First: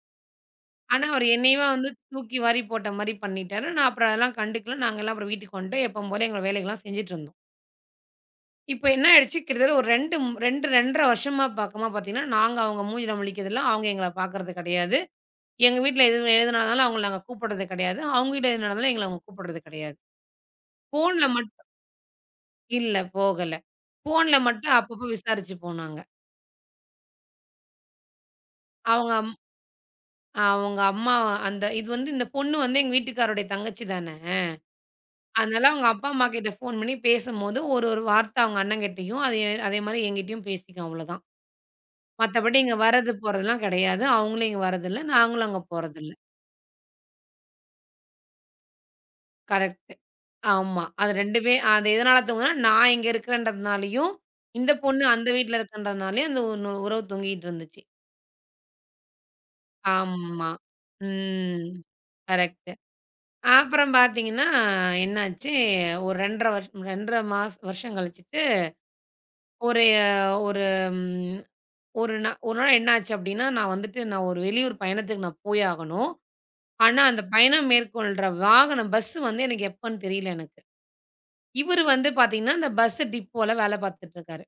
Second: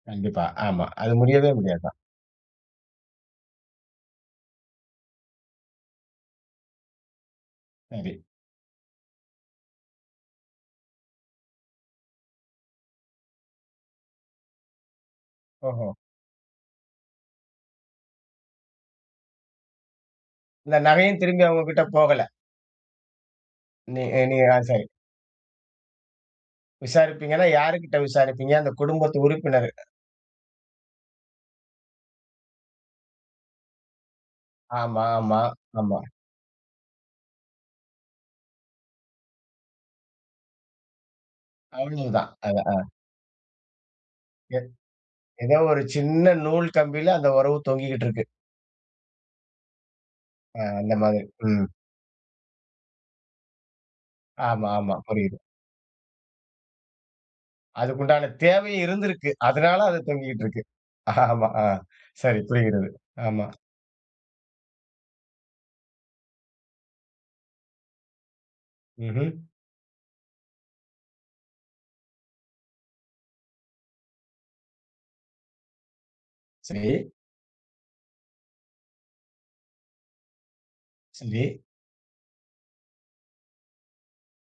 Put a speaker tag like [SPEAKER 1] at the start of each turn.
[SPEAKER 1] கண்டிப்பா. ஆமா.
[SPEAKER 2] ஆனா
[SPEAKER 1] அது
[SPEAKER 2] அவர்
[SPEAKER 1] முடியவே
[SPEAKER 2] என்னையும் வந்து
[SPEAKER 1] முடியாதான்.
[SPEAKER 2] தூக்கி வாரி போட்ட மாரி பண்ணிட்டாரு. நான் அதெல்லாம் கண்டுக்கல. நாங்கல்லாம் வீட்டுக்கு வந்துட்டோம் எப்பவும் போல, எங்களோட வேலைகள்லாம் செஞ்சிட்டு இருந்தோம்.
[SPEAKER 1] சரி.
[SPEAKER 2] இப்ப என்ன ஆயிடுச்சு? கிட்டத்தட்ட ஒரு 2 ம் 2 2 1/2 வருஷமா பார்க்குமா பாத்தீங்கன்னா, நாங்க அவங்க மூஞ்சில முழிக்கறது இல்ல, அவங்க எங்கள பாக்குறது கிடையாது. எங்க
[SPEAKER 1] ஓஹோ!
[SPEAKER 2] வீட்டுல எது எதுனாலும் அவங்கள நாங்க கூப்பிடறது கிடையாது. அவுங்க வீட்ல எது நடந்தாலும் எங்கள அவங்க கூப்பிடறது கிடையாது.
[SPEAKER 1] இந்த நகையும்
[SPEAKER 2] ஃபோன்ல
[SPEAKER 1] திரும்பி
[SPEAKER 2] மட்
[SPEAKER 1] அவுங்ககிட்ட போகலை.
[SPEAKER 2] இல்ல போகல.
[SPEAKER 1] நீ
[SPEAKER 2] ஃபோன்ல
[SPEAKER 1] நீங்க தான்
[SPEAKER 2] மட்டும்
[SPEAKER 1] சரி.
[SPEAKER 2] அப்பப்போ விசாரிச்சுப்போ நாங்க.
[SPEAKER 1] விசாரிப்பீங்கன்னா, யார்கிட்ட விசாரிப்பீங்க? அந்தக்
[SPEAKER 2] அவங்க
[SPEAKER 1] குடும்பத்து
[SPEAKER 2] அம்
[SPEAKER 1] உறுப்பினர்.
[SPEAKER 2] அவங்க அம்மா அந்த இது வந்து இந்தப் பொண்ணு வந்து எங்க வீட்டுக்காரருடைய தங்கச்சி தான.
[SPEAKER 1] ஆமா ஆமா
[SPEAKER 2] அதனால அவங்க
[SPEAKER 1] ஆமா.
[SPEAKER 2] அப்பா, அம்மா கிட்ட போன் பண்ணி பேசும்போது ஒரு ஒரு வார்த்த அவங்க அண்ணன் கிட்டயும், அதே அதே மாரி என்கிட்டயும் பேசிக்கும் அவ்ளோ தான்.
[SPEAKER 1] அவ்வளவுதான். அ
[SPEAKER 2] மத்தபடி
[SPEAKER 1] அ.
[SPEAKER 2] இங்க வர்றது, போறதுலாம் கிடையாது. அவங்க இங்க
[SPEAKER 1] [unintelligible]
[SPEAKER 2] வர்றது இல்ல. நாங்களும்
[SPEAKER 1] ஏதோ
[SPEAKER 2] அங்க
[SPEAKER 1] ஒரு
[SPEAKER 2] போறது இல்ல.
[SPEAKER 1] சின்ன நூல் கம்பியில அந்த உறவு தொங்கிக்கிட்டு இருக்கு.
[SPEAKER 2] கரக்ட்டு.
[SPEAKER 1] அ
[SPEAKER 2] ஆமா.
[SPEAKER 1] அந்த
[SPEAKER 2] அது
[SPEAKER 1] மாதிரி.
[SPEAKER 2] 2 பே
[SPEAKER 1] ம்.
[SPEAKER 2] அது எதனால [unintelligible] நான் இங்க இருக்கிறன்றதுனாலயும்,
[SPEAKER 1] ஆமா
[SPEAKER 2] இந்தப்
[SPEAKER 1] ஆமா
[SPEAKER 2] பொண்ணு அந்த
[SPEAKER 1] புரியுது.
[SPEAKER 2] வீட்டுல இருக்கறதுனாலயும் அந்த ஒண்ணு உறவு தொங்கிக்கிட்டு இருந்துச்சு.
[SPEAKER 1] அதுக்குண்டான தேவையும் இருந்திருக்கு. அதனால அது தொங்கிக்கிட்டு
[SPEAKER 2] ஆம்மா.
[SPEAKER 1] இருக்கு. ஆமா.
[SPEAKER 2] ம்.
[SPEAKER 1] சரி
[SPEAKER 2] கரக்ட்டு.
[SPEAKER 1] புரியுதுகிறது. ஆமா.
[SPEAKER 2] அப்புறம் பாத்தீங்கன்னா என்னாச்சு? ஒரு 2 1/2 வருஷம் 2 1/2 மாச வருஷம் கழிச்சுட்டு,
[SPEAKER 1] ம்ஹூம்.
[SPEAKER 2] ஒரு அ ஒரு ம் ஒரு ஒரு நாள் என்ன ஆச்சு அப்படின்னா, நான் வந்துட்டு நான் ஒரு வெளியூர் பயணத்துக்குப் நா போய் ஆகணும்.
[SPEAKER 1] சரி.
[SPEAKER 2] ஆனா அந்த பயணம் மேற்கொள்ற வாகனம், பஸ் வந்து எனக்கு எப்பன்னு தெரியல எனக்கு.
[SPEAKER 1] சரி.
[SPEAKER 2] இவரு வந்து பாத்தீங்கன்னா, அந்த பஸ் டிப்போல வேலை பாத்துட்டு இருக்காரு.